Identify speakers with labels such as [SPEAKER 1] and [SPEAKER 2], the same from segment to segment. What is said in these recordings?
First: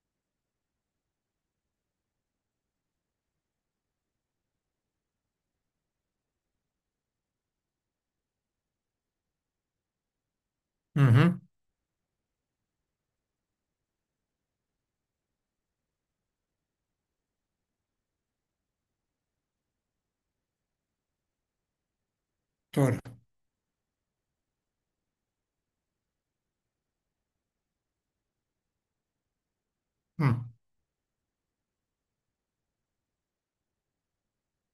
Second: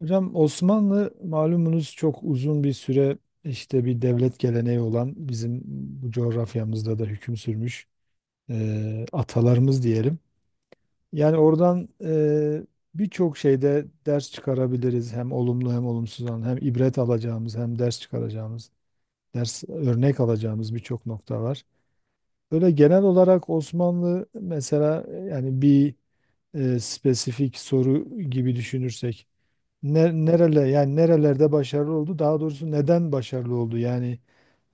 [SPEAKER 1] Hocam Osmanlı malumunuz çok uzun bir süre işte bir devlet geleneği olan bizim bu coğrafyamızda da hüküm sürmüş atalarımız diyelim.
[SPEAKER 2] Hı
[SPEAKER 1] Yani
[SPEAKER 2] hı,
[SPEAKER 1] oradan birçok şeyde ders çıkarabiliriz, hem olumlu hem olumsuz olan, hem ibret alacağımız hem ders çıkaracağımız, ders örnek alacağımız birçok nokta var. Böyle
[SPEAKER 2] doğru.
[SPEAKER 1] genel olarak Osmanlı mesela, yani bir spesifik soru gibi düşünürsek,
[SPEAKER 2] Hı,
[SPEAKER 1] nerele yani nerelerde başarılı oldu? Daha doğrusu neden başarılı oldu? Yani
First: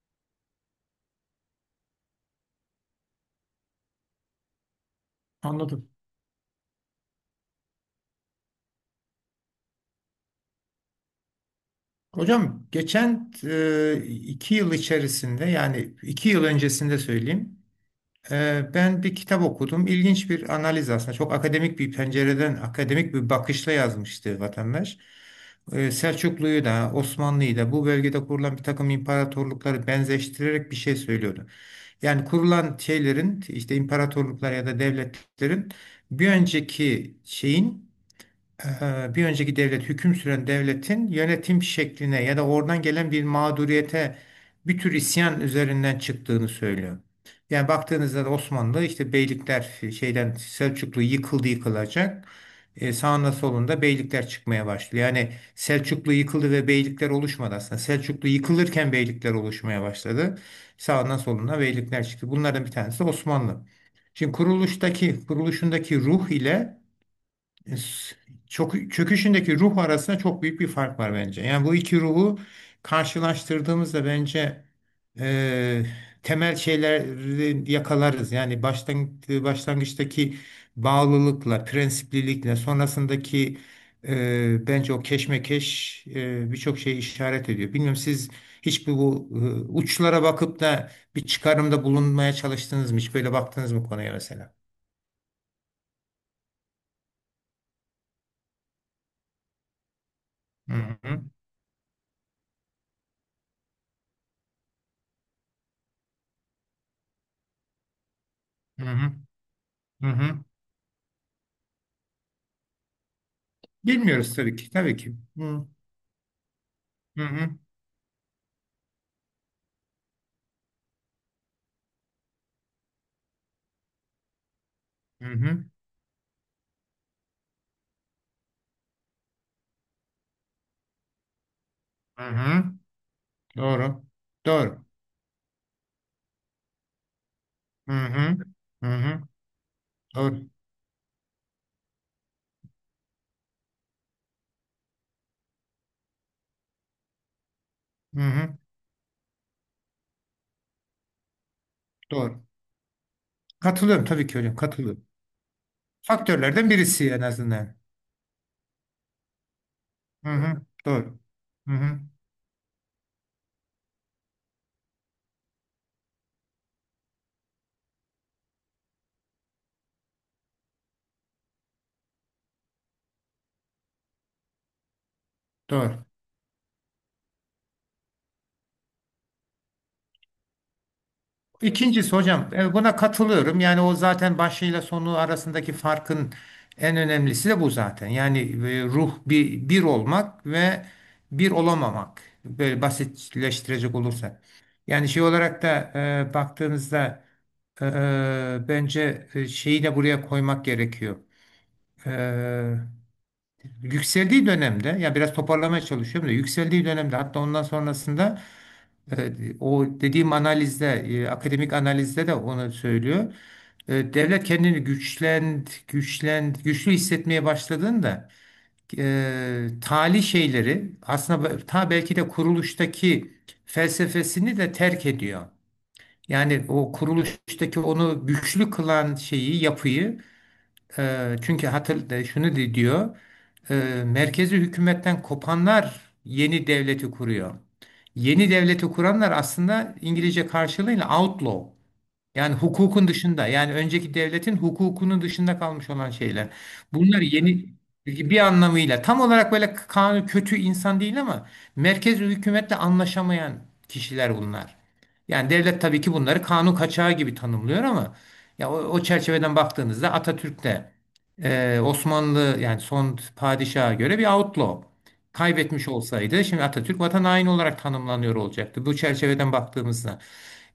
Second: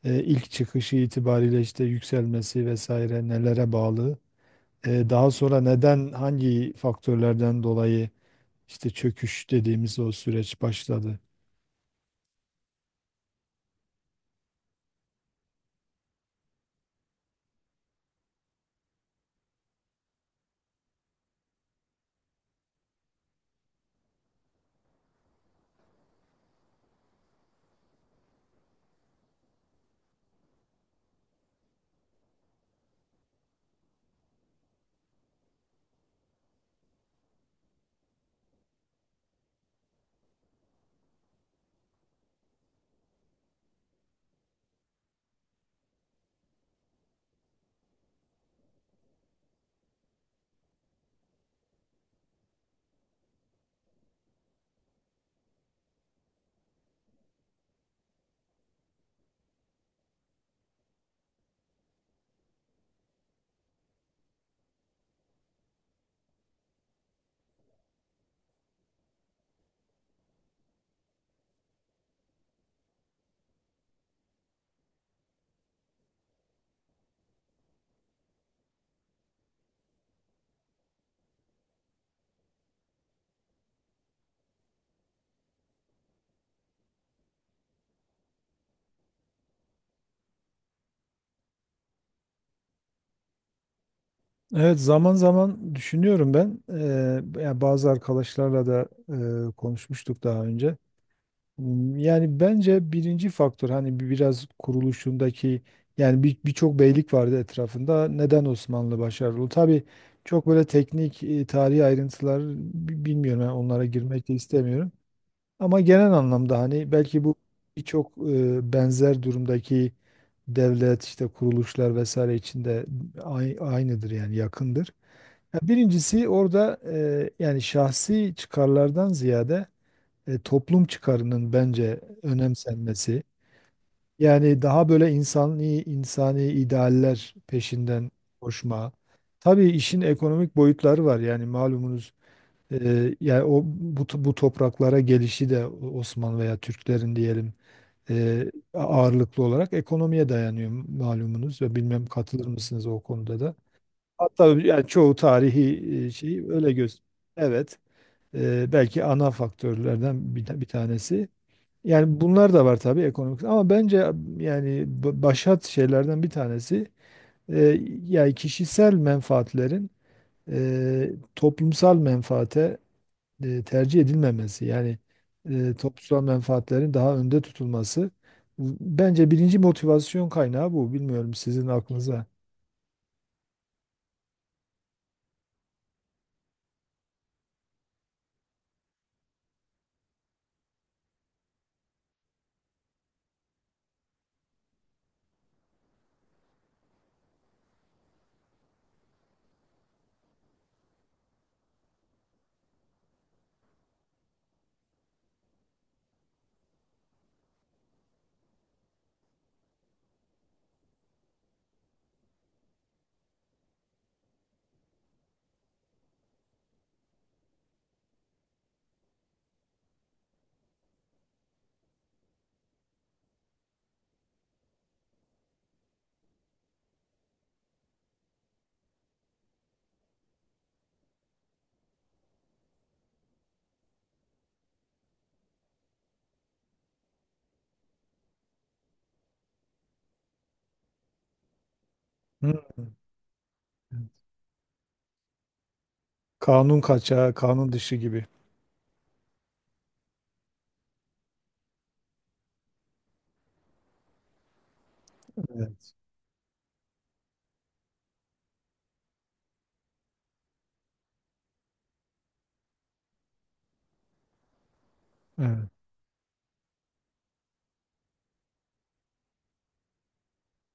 [SPEAKER 1] ilk çıkışı itibariyle işte yükselmesi vesaire nelere bağlı? Daha sonra
[SPEAKER 2] anladım.
[SPEAKER 1] neden, hangi faktörlerden dolayı işte çöküş dediğimiz o süreç başladı?
[SPEAKER 2] Hocam geçen iki yıl içerisinde yani iki yıl öncesinde söyleyeyim. Ben bir kitap okudum. İlginç bir analiz aslında. Çok akademik bir pencereden, akademik bir bakışla yazmıştı vatandaş. Selçuklu'yu da, Osmanlı'yı da bu bölgede kurulan bir takım imparatorlukları benzeştirerek bir şey söylüyordu. Yani kurulan şeylerin işte imparatorluklar ya da devletlerin bir önceki şeyin bir önceki devlet hüküm süren devletin yönetim şekline ya da oradan gelen bir mağduriyete bir tür isyan üzerinden çıktığını söylüyor. Yani baktığınızda da Osmanlı işte beylikler şeyden Selçuklu yıkıldı yıkılacak. Sağında solunda beylikler çıkmaya başlıyor. Yani Selçuklu yıkıldı ve beylikler oluşmadı aslında. Selçuklu yıkılırken beylikler oluşmaya başladı. Sağından soluna beylikler çıktı. Bunlardan bir tanesi de Osmanlı. Şimdi kuruluşundaki ruh ile çok çöküşündeki ruh arasında çok büyük bir fark var bence. Yani bu iki ruhu karşılaştırdığımızda bence e, temel şeyleri yakalarız. Yani baştan, başlangıçtaki bağlılıkla, prensiplilikle, sonrasındaki bence o keşmekeş birçok şeyi işaret ediyor. Bilmiyorum siz hiç uçlara bakıp da bir çıkarımda bulunmaya çalıştınız mı? Hiç böyle baktınız mı konuya mesela?
[SPEAKER 1] Evet, zaman zaman düşünüyorum ben. Yani bazı arkadaşlarla da konuşmuştuk daha
[SPEAKER 2] Hı
[SPEAKER 1] önce.
[SPEAKER 2] hı.
[SPEAKER 1] Hmm, yani bence birinci faktör, hani biraz kuruluşundaki, yani birçok beylik vardı etrafında. Neden
[SPEAKER 2] Hı
[SPEAKER 1] Osmanlı
[SPEAKER 2] hı.
[SPEAKER 1] başarılı? Tabii
[SPEAKER 2] Hı hı.
[SPEAKER 1] çok böyle teknik, tarihi ayrıntılar bilmiyorum. Yani onlara girmek de
[SPEAKER 2] Bilmiyoruz tabii ki.
[SPEAKER 1] istemiyorum.
[SPEAKER 2] Tabii ki. Hı
[SPEAKER 1] Ama genel anlamda hani
[SPEAKER 2] hı
[SPEAKER 1] belki bu
[SPEAKER 2] hı
[SPEAKER 1] birçok benzer durumdaki devlet, işte kuruluşlar vesaire içinde aynıdır yani, yakındır.
[SPEAKER 2] hı
[SPEAKER 1] Ya
[SPEAKER 2] hı.
[SPEAKER 1] birincisi, orada yani şahsi çıkarlardan ziyade toplum çıkarının bence
[SPEAKER 2] Hı hı.
[SPEAKER 1] önemsenmesi.
[SPEAKER 2] Doğru.
[SPEAKER 1] Yani
[SPEAKER 2] Doğru.
[SPEAKER 1] daha böyle insani insani idealler
[SPEAKER 2] Hı
[SPEAKER 1] peşinden
[SPEAKER 2] hı. Hı
[SPEAKER 1] koşma.
[SPEAKER 2] hı.
[SPEAKER 1] Tabii işin
[SPEAKER 2] Doğru.
[SPEAKER 1] ekonomik boyutları var. Yani malumunuz, yani o bu topraklara gelişi de Osmanlı veya Türklerin diyelim,
[SPEAKER 2] Hı
[SPEAKER 1] e,
[SPEAKER 2] hı.
[SPEAKER 1] ağırlıklı olarak ekonomiye dayanıyor malumunuz, ve bilmem
[SPEAKER 2] Doğru.
[SPEAKER 1] katılır mısınız o konuda da.
[SPEAKER 2] Katılıyorum tabii ki
[SPEAKER 1] Hatta
[SPEAKER 2] hocam.
[SPEAKER 1] yani
[SPEAKER 2] Katılıyorum.
[SPEAKER 1] çoğu tarihi şeyi
[SPEAKER 2] Faktörlerden
[SPEAKER 1] öyle göz.
[SPEAKER 2] birisi en azından.
[SPEAKER 1] Evet. Belki ana
[SPEAKER 2] Hı
[SPEAKER 1] faktörlerden
[SPEAKER 2] hı.
[SPEAKER 1] bir
[SPEAKER 2] Doğru.
[SPEAKER 1] tanesi.
[SPEAKER 2] Hı hı.
[SPEAKER 1] Yani bunlar da var tabii, ekonomik, ama bence yani başat şeylerden bir tanesi yani kişisel menfaatlerin toplumsal menfaate tercih edilmemesi, yani
[SPEAKER 2] Doğru.
[SPEAKER 1] toplumsal menfaatlerin daha önde tutulması bence birinci motivasyon kaynağı bu. Bilmiyorum sizin
[SPEAKER 2] İkincisi
[SPEAKER 1] aklınıza.
[SPEAKER 2] hocam buna katılıyorum. Yani o zaten başıyla sonu arasındaki farkın en önemlisi de bu zaten. Yani ruh bir olmak ve bir olamamak. Böyle basitleştirecek olursak. Yani şey olarak da baktığınızda bence şeyi de buraya koymak gerekiyor. E, yükseldiği dönemde ya biraz toparlamaya çalışıyorum da yükseldiği dönemde hatta ondan sonrasında. Evet, o dediğim analizde, akademik analizde de onu söylüyor. Devlet kendini güçlü hissetmeye başladığında tali şeyleri aslında be- ta belki de kuruluştaki felsefesini de terk ediyor. Yani o kuruluştaki onu güçlü kılan şeyi, yapıyı çünkü şunu diyor, e, merkezi hükümetten kopanlar yeni devleti kuruyor. Yeni devleti kuranlar aslında İngilizce karşılığıyla outlaw. Yani
[SPEAKER 1] Hı.
[SPEAKER 2] hukukun dışında, yani önceki devletin hukukunun dışında kalmış olan şeyler.
[SPEAKER 1] Kanun
[SPEAKER 2] Bunlar
[SPEAKER 1] kaçağı, kanun
[SPEAKER 2] yeni
[SPEAKER 1] dışı gibi.
[SPEAKER 2] bir anlamıyla tam olarak böyle kanun kötü insan değil ama merkez hükümetle anlaşamayan kişiler bunlar. Yani devlet
[SPEAKER 1] Evet.
[SPEAKER 2] tabii ki bunları kanun kaçağı gibi tanımlıyor ama ya o çerçeveden baktığınızda Atatürk de Osmanlı yani son padişaha göre bir outlaw
[SPEAKER 1] Evet.
[SPEAKER 2] kaybetmiş olsaydı şimdi Atatürk vatan haini olarak tanımlanıyor olacaktı bu çerçeveden baktığımızda.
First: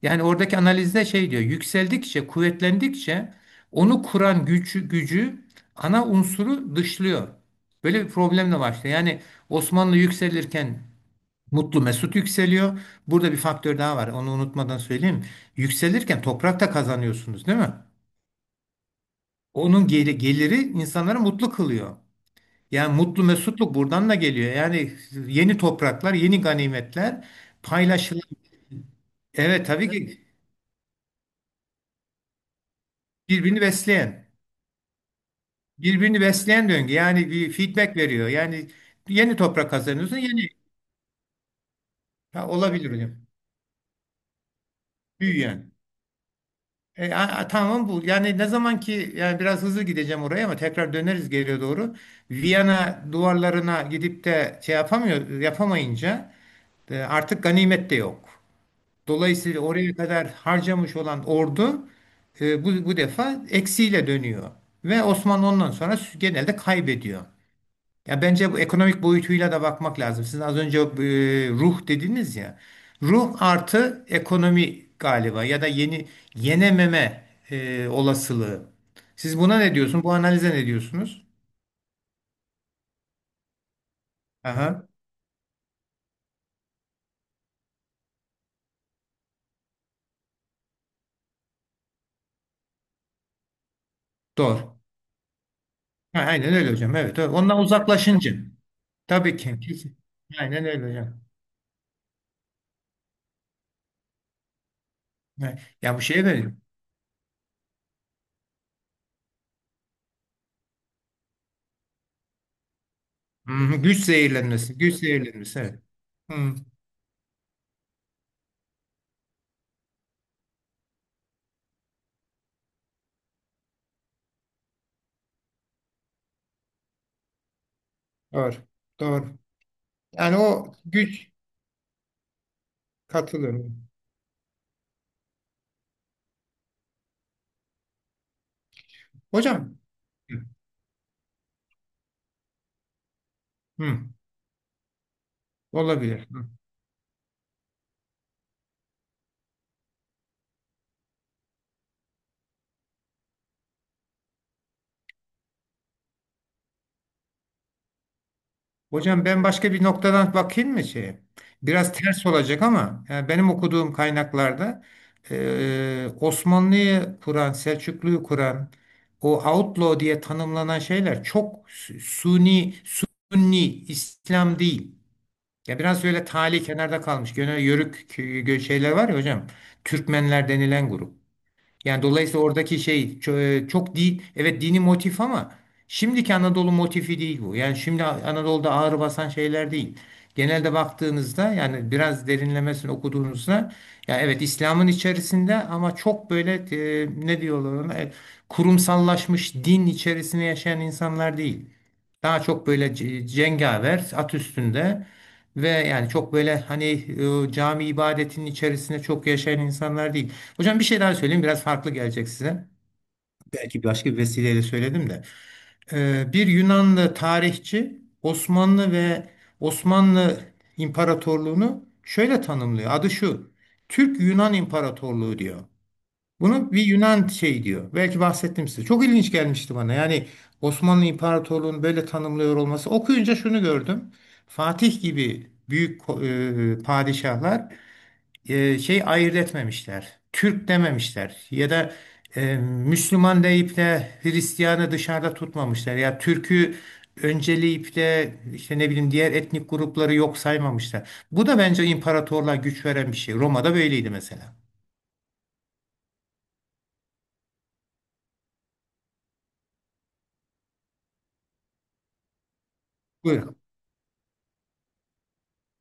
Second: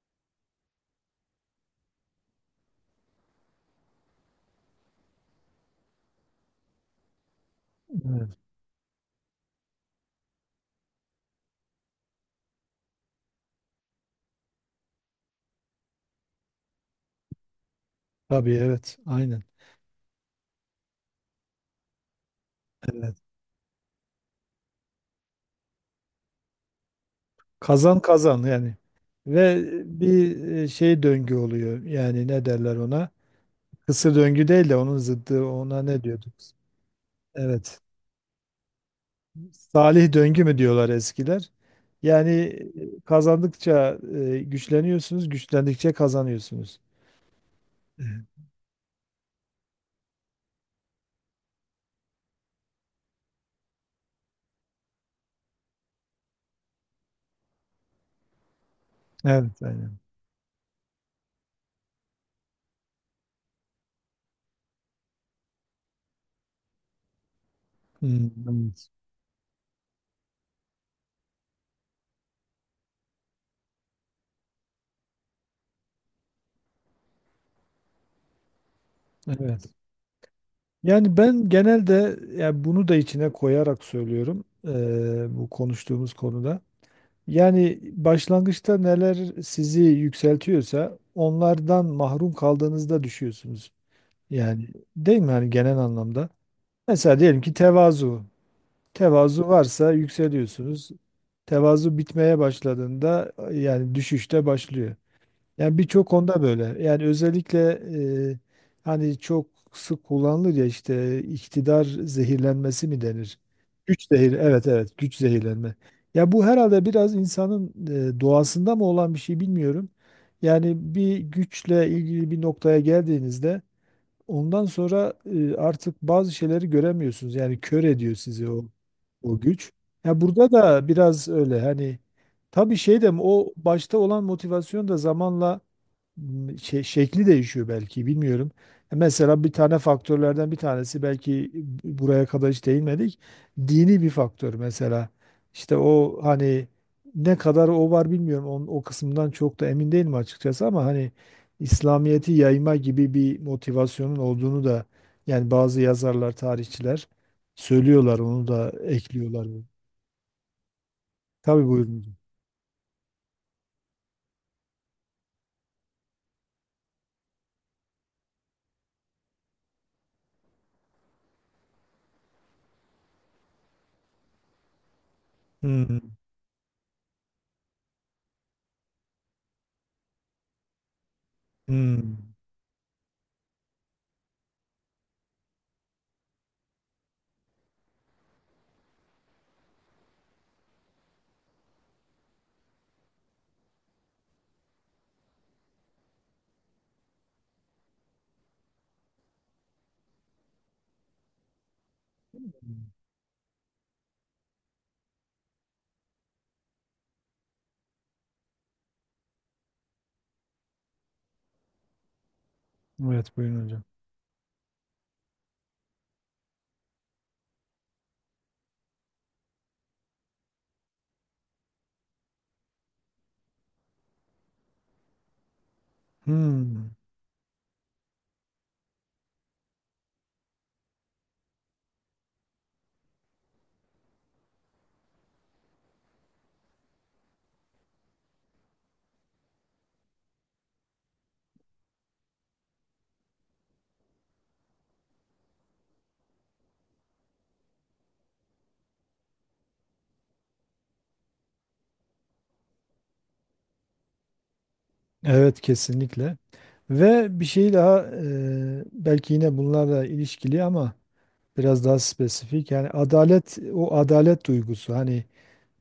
[SPEAKER 2] Yani oradaki analizde şey diyor, yükseldikçe, kuvvetlendikçe onu kuran gücü ana unsuru dışlıyor. Böyle bir
[SPEAKER 1] Evet.
[SPEAKER 2] problemle başlıyor. Yani Osmanlı yükselirken Mutlu Mesut yükseliyor. Burada bir faktör daha var. Onu unutmadan söyleyeyim. Yükselirken toprak da kazanıyorsunuz, değil mi?
[SPEAKER 1] Tabii, evet. Aynen.
[SPEAKER 2] Onun geliri insanları mutlu kılıyor. Yani mutlu mesutluk buradan da geliyor. Yani yeni topraklar, yeni ganimetler
[SPEAKER 1] Kazan
[SPEAKER 2] paylaşılıyor.
[SPEAKER 1] kazan yani. Ve
[SPEAKER 2] Evet tabii ki
[SPEAKER 1] bir şey döngü oluyor. Yani ne derler ona?
[SPEAKER 2] birbirini
[SPEAKER 1] Kısır
[SPEAKER 2] besleyen.
[SPEAKER 1] döngü değil de onun zıddı, ona ne
[SPEAKER 2] Birbirini
[SPEAKER 1] diyorduk?
[SPEAKER 2] besleyen döngü. Yani bir
[SPEAKER 1] Evet.
[SPEAKER 2] feedback veriyor. Yani yeni toprak
[SPEAKER 1] Salih
[SPEAKER 2] kazanıyorsun,
[SPEAKER 1] döngü
[SPEAKER 2] yeni
[SPEAKER 1] mü diyorlar eskiler? Yani
[SPEAKER 2] Ha, olabilir hocam.
[SPEAKER 1] kazandıkça güçleniyorsunuz,
[SPEAKER 2] Büyüyen.
[SPEAKER 1] güçlendikçe kazanıyorsunuz.
[SPEAKER 2] Tamam bu.
[SPEAKER 1] Evet,
[SPEAKER 2] Yani ne zaman ki yani biraz hızlı gideceğim oraya ama tekrar döneriz geriye doğru. Viyana duvarlarına gidip de şey yapamıyor, yapamayınca artık ganimet de yok.
[SPEAKER 1] evet,
[SPEAKER 2] Dolayısıyla
[SPEAKER 1] aynen.
[SPEAKER 2] oraya kadar harcamış olan ordu bu defa eksiyle dönüyor. Ve Osmanlı ondan sonra genelde kaybediyor. Ya
[SPEAKER 1] Hmm,
[SPEAKER 2] bence bu
[SPEAKER 1] evet.
[SPEAKER 2] ekonomik boyutuyla da bakmak lazım. Siz az önce ruh dediniz ya. Ruh artı ekonomi galiba ya da yenememe olasılığı. Siz buna
[SPEAKER 1] Evet.
[SPEAKER 2] ne diyorsun? Bu analize ne
[SPEAKER 1] Yani
[SPEAKER 2] diyorsunuz?
[SPEAKER 1] ben genelde, yani bunu da içine koyarak söylüyorum
[SPEAKER 2] Aha,
[SPEAKER 1] bu konuştuğumuz konuda. Yani başlangıçta neler sizi yükseltiyorsa, onlardan mahrum kaldığınızda düşüyorsunuz. Yani
[SPEAKER 2] doğru.
[SPEAKER 1] değil mi, hani genel
[SPEAKER 2] Ha,
[SPEAKER 1] anlamda?
[SPEAKER 2] aynen öyle hocam.
[SPEAKER 1] Mesela
[SPEAKER 2] Evet, evet.
[SPEAKER 1] diyelim ki
[SPEAKER 2] Ondan
[SPEAKER 1] tevazu.
[SPEAKER 2] uzaklaşınca. Tabii
[SPEAKER 1] Tevazu
[SPEAKER 2] ki.
[SPEAKER 1] varsa
[SPEAKER 2] Kesin. Aynen
[SPEAKER 1] yükseliyorsunuz.
[SPEAKER 2] öyle hocam.
[SPEAKER 1] Tevazu bitmeye başladığında yani düşüşte başlıyor.
[SPEAKER 2] Ha,
[SPEAKER 1] Yani
[SPEAKER 2] ya bu
[SPEAKER 1] birçok
[SPEAKER 2] şeye
[SPEAKER 1] konuda
[SPEAKER 2] veriyor.
[SPEAKER 1] böyle. Yani özellikle e, hani çok sık kullanılır ya, işte iktidar zehirlenmesi mi denir?
[SPEAKER 2] Hı, Güç
[SPEAKER 1] Evet
[SPEAKER 2] zehirlenmesi. Güç
[SPEAKER 1] evet, güç
[SPEAKER 2] zehirlenmesi.
[SPEAKER 1] zehirlenme.
[SPEAKER 2] Evet.
[SPEAKER 1] Ya bu
[SPEAKER 2] Hı,
[SPEAKER 1] herhalde biraz insanın doğasında mı olan bir şey, bilmiyorum. Yani bir güçle ilgili bir noktaya geldiğinizde, ondan sonra artık bazı şeyleri göremiyorsunuz. Yani kör ediyor sizi
[SPEAKER 2] doğru. Doğru.
[SPEAKER 1] o güç. Ya
[SPEAKER 2] Yani
[SPEAKER 1] burada
[SPEAKER 2] o
[SPEAKER 1] da biraz
[SPEAKER 2] güç
[SPEAKER 1] öyle, hani tabii şey de, o
[SPEAKER 2] katılıyorum.
[SPEAKER 1] başta olan motivasyon da zamanla şey, şekli değişiyor belki, bilmiyorum. Mesela bir
[SPEAKER 2] Hocam.
[SPEAKER 1] tane faktörlerden bir tanesi, belki buraya kadar hiç değinmedik.
[SPEAKER 2] Hı.
[SPEAKER 1] Dini bir faktör mesela. İşte o
[SPEAKER 2] Olabilir. Hı.
[SPEAKER 1] hani, ne kadar o var bilmiyorum. Onun, o kısmından çok da emin değilim açıkçası, ama hani İslamiyet'i yayma gibi bir motivasyonun olduğunu da yani bazı yazarlar, tarihçiler söylüyorlar. Onu da
[SPEAKER 2] Hocam ben
[SPEAKER 1] ekliyorlar.
[SPEAKER 2] başka bir noktadan bakayım mı şeye?
[SPEAKER 1] Tabii buyurun
[SPEAKER 2] Biraz
[SPEAKER 1] hocam.
[SPEAKER 2] ters olacak ama yani benim okuduğum kaynaklarda Osmanlı'yı kuran, Selçuklu'yu kuran o outlaw diye tanımlanan şeyler çok sunni İslam değil. Ya biraz
[SPEAKER 1] Hmm,
[SPEAKER 2] böyle tali kenarda kalmış. Gene yörük şeyler var ya hocam. Türkmenler denilen grup. Yani
[SPEAKER 1] hmm.
[SPEAKER 2] dolayısıyla oradaki şey çok değil. Evet dini motif ama şimdiki Anadolu motifi değil bu. Yani şimdi Anadolu'da ağır basan şeyler değil. Genelde baktığınızda yani biraz derinlemesine okuduğunuzda ya evet İslam'ın içerisinde ama çok böyle ne diyorlar ona, kurumsallaşmış din içerisinde yaşayan insanlar değil. Daha çok böyle cengaver at üstünde ve yani çok böyle hani cami ibadetinin içerisinde çok yaşayan insanlar değil. Hocam bir şey daha söyleyeyim biraz farklı gelecek size.
[SPEAKER 1] Evet buyurun hocam.
[SPEAKER 2] Belki başka bir vesileyle söyledim de. Bir Yunanlı tarihçi Osmanlı ve Osmanlı İmparatorluğunu şöyle tanımlıyor. Adı şu. Türk-Yunan İmparatorluğu diyor. Bunu bir
[SPEAKER 1] Hmm.
[SPEAKER 2] Yunan şey diyor. Belki bahsettim size. Çok ilginç gelmişti bana. Yani Osmanlı İmparatorluğu'nu böyle tanımlıyor olması. Okuyunca şunu gördüm. Fatih gibi büyük padişahlar şey ayırt etmemişler. Türk dememişler ya da Müslüman deyip de Hristiyanı dışarıda tutmamışlar. Ya Türk'ü önceleyip de işte ne bileyim diğer etnik grupları yok saymamışlar. Bu da bence imparatorluğa güç veren bir şey. Roma'da böyleydi mesela.
[SPEAKER 1] Evet, kesinlikle. Ve bir şey daha, belki yine bunlarla ilişkili ama biraz daha spesifik. Yani
[SPEAKER 2] Buyurun.
[SPEAKER 1] adalet, o adalet duygusu, hani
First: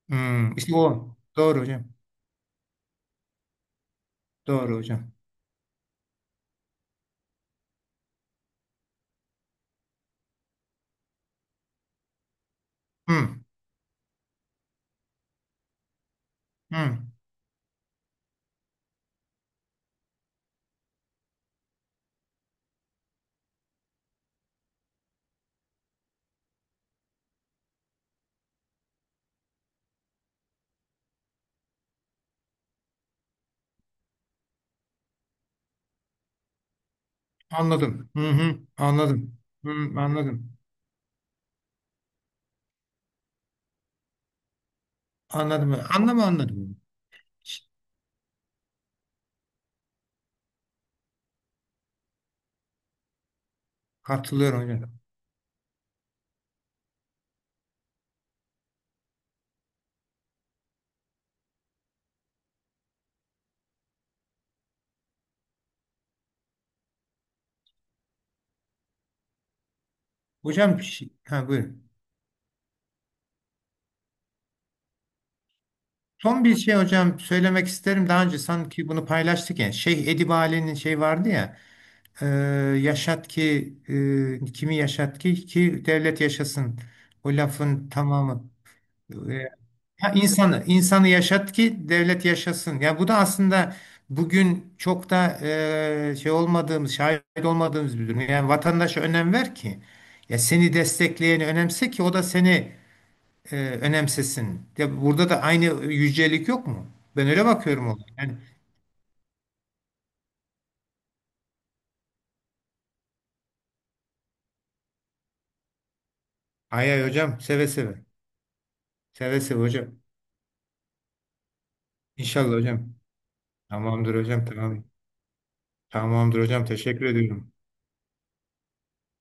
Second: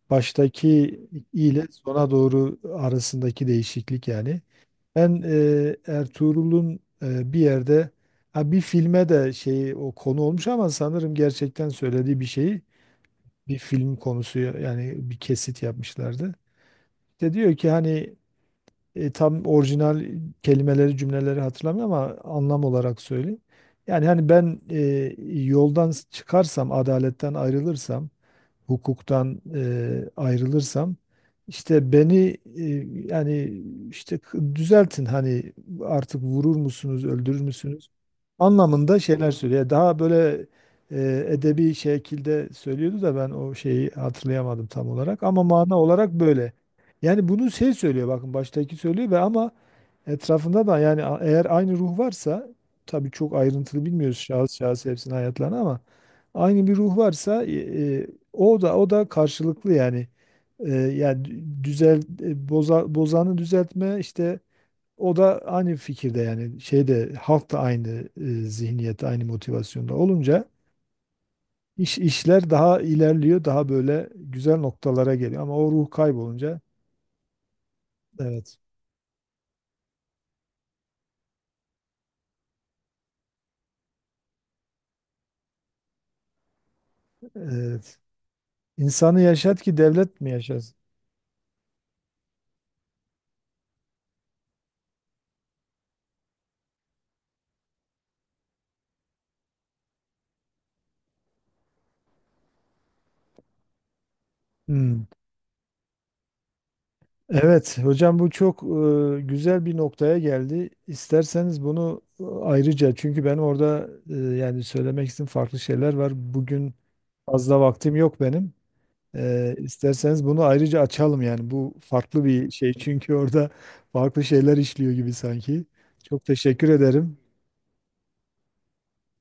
[SPEAKER 2] Hmm, işte
[SPEAKER 1] baştaki
[SPEAKER 2] o. Doğru
[SPEAKER 1] ile
[SPEAKER 2] hocam.
[SPEAKER 1] sona doğru arasındaki değişiklik yani.
[SPEAKER 2] Doğru hocam.
[SPEAKER 1] Ben Ertuğrul'un bir yerde, ha bir filme de şey, o konu olmuş ama sanırım gerçekten söylediği bir şeyi
[SPEAKER 2] Hmm,
[SPEAKER 1] bir film konusu, yani bir kesit yapmışlardı.
[SPEAKER 2] hmm.
[SPEAKER 1] İşte diyor ki hani tam orijinal kelimeleri, cümleleri hatırlamıyorum ama anlam olarak söyleyeyim. Yani hani ben yoldan çıkarsam, adaletten ayrılırsam, hukuktan ayrılırsam, işte beni yani işte düzeltin hani, artık vurur musunuz, öldürür müsünüz
[SPEAKER 2] Anladım. Hı hı.
[SPEAKER 1] anlamında şeyler
[SPEAKER 2] Anladım.
[SPEAKER 1] söylüyor.
[SPEAKER 2] Hı,
[SPEAKER 1] Daha böyle
[SPEAKER 2] anladım.
[SPEAKER 1] edebi şekilde söylüyordu da, ben o şeyi hatırlayamadım tam olarak ama mana
[SPEAKER 2] Anladım.
[SPEAKER 1] olarak
[SPEAKER 2] Anlamı
[SPEAKER 1] böyle.
[SPEAKER 2] anladım.
[SPEAKER 1] Yani bunu şey söylüyor, bakın baştaki söylüyor ve ama etrafında da yani eğer aynı ruh varsa, tabii çok ayrıntılı bilmiyoruz şahıs
[SPEAKER 2] Katılıyorum
[SPEAKER 1] şahıs
[SPEAKER 2] hocam.
[SPEAKER 1] hepsinin hayatlarını ama aynı bir ruh varsa e, o da karşılıklı yani. Yani düzel boza, bozanı düzeltme, işte o da aynı fikirde, yani şeyde halk da aynı zihniyette, aynı motivasyonda olunca
[SPEAKER 2] Hocam bir şey. Ha, buyurun.
[SPEAKER 1] işler daha ilerliyor, daha böyle güzel noktalara geliyor, ama o ruh
[SPEAKER 2] Son bir
[SPEAKER 1] kaybolunca
[SPEAKER 2] şey hocam söylemek isterim. Daha önce
[SPEAKER 1] evet
[SPEAKER 2] sanki bunu paylaştık ya. Şeyh Edip Ali'nin şey vardı ya. e, yaşat ki kimi yaşat ki devlet yaşasın. O lafın
[SPEAKER 1] evet
[SPEAKER 2] tamamı. E,
[SPEAKER 1] insanı yaşat ki
[SPEAKER 2] ha,
[SPEAKER 1] devlet mi
[SPEAKER 2] insanı
[SPEAKER 1] yaşasın?
[SPEAKER 2] insanı yaşat ki devlet yaşasın. Ya bu da aslında bugün çok da şey olmadığımız, şahit olmadığımız bir durum. Yani vatandaşa önem ver ki. Ya seni destekleyeni önemse ki o da seni e, önemsesin. Ya
[SPEAKER 1] Hmm.
[SPEAKER 2] burada da aynı yücelik yok mu? Ben öyle
[SPEAKER 1] Evet
[SPEAKER 2] bakıyorum ona.
[SPEAKER 1] hocam, bu
[SPEAKER 2] Yani
[SPEAKER 1] çok güzel bir noktaya geldi. İsterseniz bunu ayrıca, çünkü benim orada yani söylemek istediğim farklı şeyler var. Bugün
[SPEAKER 2] ay ay hocam
[SPEAKER 1] fazla
[SPEAKER 2] seve
[SPEAKER 1] vaktim
[SPEAKER 2] seve.
[SPEAKER 1] yok benim.
[SPEAKER 2] Seve seve hocam.
[SPEAKER 1] İsterseniz bunu ayrıca açalım, yani bu farklı bir
[SPEAKER 2] İnşallah
[SPEAKER 1] şey
[SPEAKER 2] hocam.
[SPEAKER 1] çünkü orada
[SPEAKER 2] Tamamdır
[SPEAKER 1] farklı
[SPEAKER 2] hocam
[SPEAKER 1] şeyler
[SPEAKER 2] tamam.
[SPEAKER 1] işliyor gibi sanki. Çok
[SPEAKER 2] Tamamdır hocam
[SPEAKER 1] teşekkür
[SPEAKER 2] teşekkür
[SPEAKER 1] ederim.
[SPEAKER 2] ediyorum.